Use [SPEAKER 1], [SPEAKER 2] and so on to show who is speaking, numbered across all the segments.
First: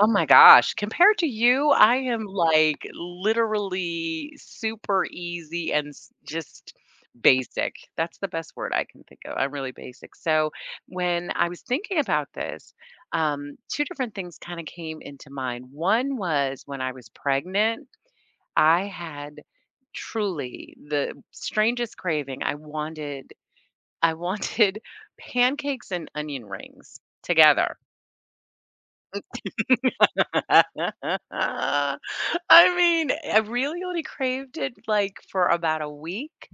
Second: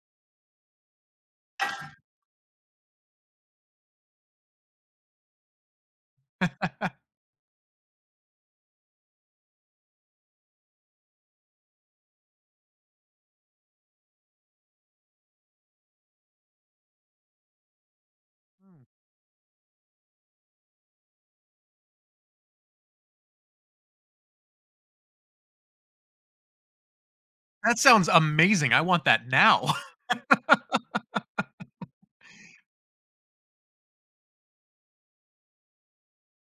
[SPEAKER 1] Oh my gosh, compared to you, I am, like, literally super easy and s just basic. That's the best word I can think of, I'm really basic, so, when I was thinking about this, um, 2 different things kinda came into mind; one was when I was pregnant,
[SPEAKER 2] Hmm.
[SPEAKER 1] I had truly the strangest craving, I wanted I wanted pancakes and onion rings together.
[SPEAKER 2] That sounds amazing. I want
[SPEAKER 1] Mm
[SPEAKER 2] that now.
[SPEAKER 1] I mean, I really only craved it, like, for about a week,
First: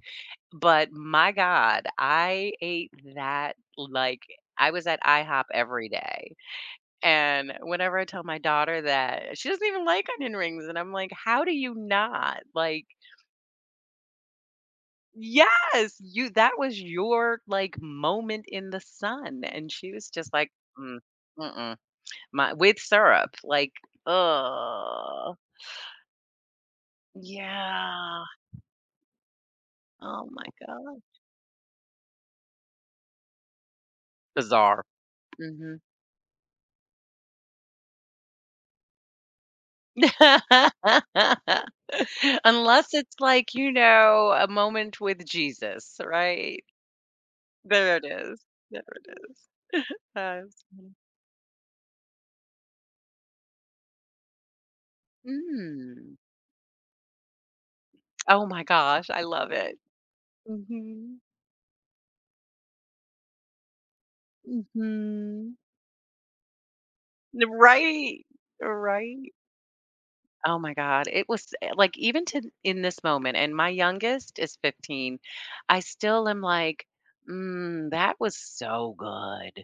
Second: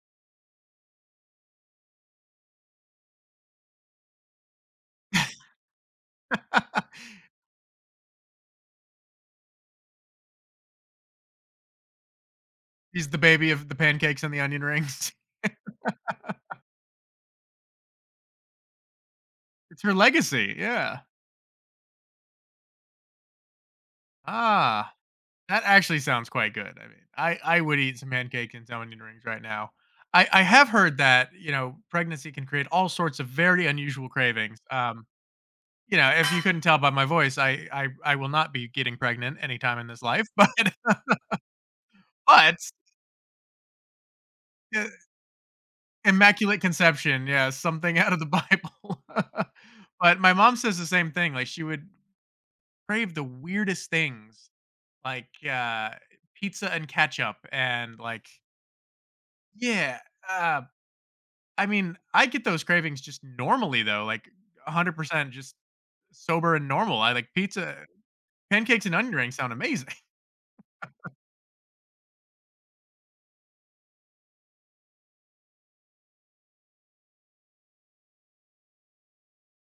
[SPEAKER 1] but my god, I ate that, like I was at IHOP every day, and whenever I tell my daughter that she doesn't even like onion rings, and I'm like, "How do you not?" like
[SPEAKER 2] She's the baby of the pancakes and the onion rings.
[SPEAKER 1] Yes! "You that was your, like, moment in the sun," and
[SPEAKER 2] It's
[SPEAKER 1] she
[SPEAKER 2] her
[SPEAKER 1] was just, like,
[SPEAKER 2] legacy,
[SPEAKER 1] "Mm,
[SPEAKER 2] yeah.
[SPEAKER 1] mm-mm." My with syrup, like,
[SPEAKER 2] Ah,
[SPEAKER 1] ugh.
[SPEAKER 2] that actually sounds quite good, I mean, I I would eat some
[SPEAKER 1] Yeah.
[SPEAKER 2] pancake and some onion rings right now.
[SPEAKER 1] Oh
[SPEAKER 2] I I
[SPEAKER 1] my
[SPEAKER 2] have heard
[SPEAKER 1] gosh.
[SPEAKER 2] that, you know, pregnancy can create all sorts of very unusual cravings,
[SPEAKER 1] Bizarre.
[SPEAKER 2] um,
[SPEAKER 1] Mhm.
[SPEAKER 2] you know, if you couldn't tell by my voice, I I I will not be getting pregnant anytime in this life, but but
[SPEAKER 1] Unless it's like, you know, a
[SPEAKER 2] Y
[SPEAKER 1] moment with Jesus,
[SPEAKER 2] Immaculate
[SPEAKER 1] right?
[SPEAKER 2] Conception, yeah,
[SPEAKER 1] There
[SPEAKER 2] something
[SPEAKER 1] it
[SPEAKER 2] out of the
[SPEAKER 1] is. There
[SPEAKER 2] Bible.
[SPEAKER 1] it is.
[SPEAKER 2] But my mom
[SPEAKER 1] That's
[SPEAKER 2] says the
[SPEAKER 1] [unintelligible]
[SPEAKER 2] same thing, like, she would crave the weirdest things, like, uh,
[SPEAKER 1] Mm.
[SPEAKER 2] pizza and ketchup and, like
[SPEAKER 1] Oh my gosh, I love it.
[SPEAKER 2] Yeah, uh,
[SPEAKER 1] Mhm.
[SPEAKER 2] I mean, I get those cravings just normally, though, like, 100% just
[SPEAKER 1] Mhm.
[SPEAKER 2] sober and normal, I like
[SPEAKER 1] N
[SPEAKER 2] pizza
[SPEAKER 1] right.
[SPEAKER 2] pancakes and onion
[SPEAKER 1] Right.
[SPEAKER 2] rings sound amazing.
[SPEAKER 1] Oh my god, it was, eh like, even to in this moment, and my youngest is 15, I still am, like, "Mm, that was so good."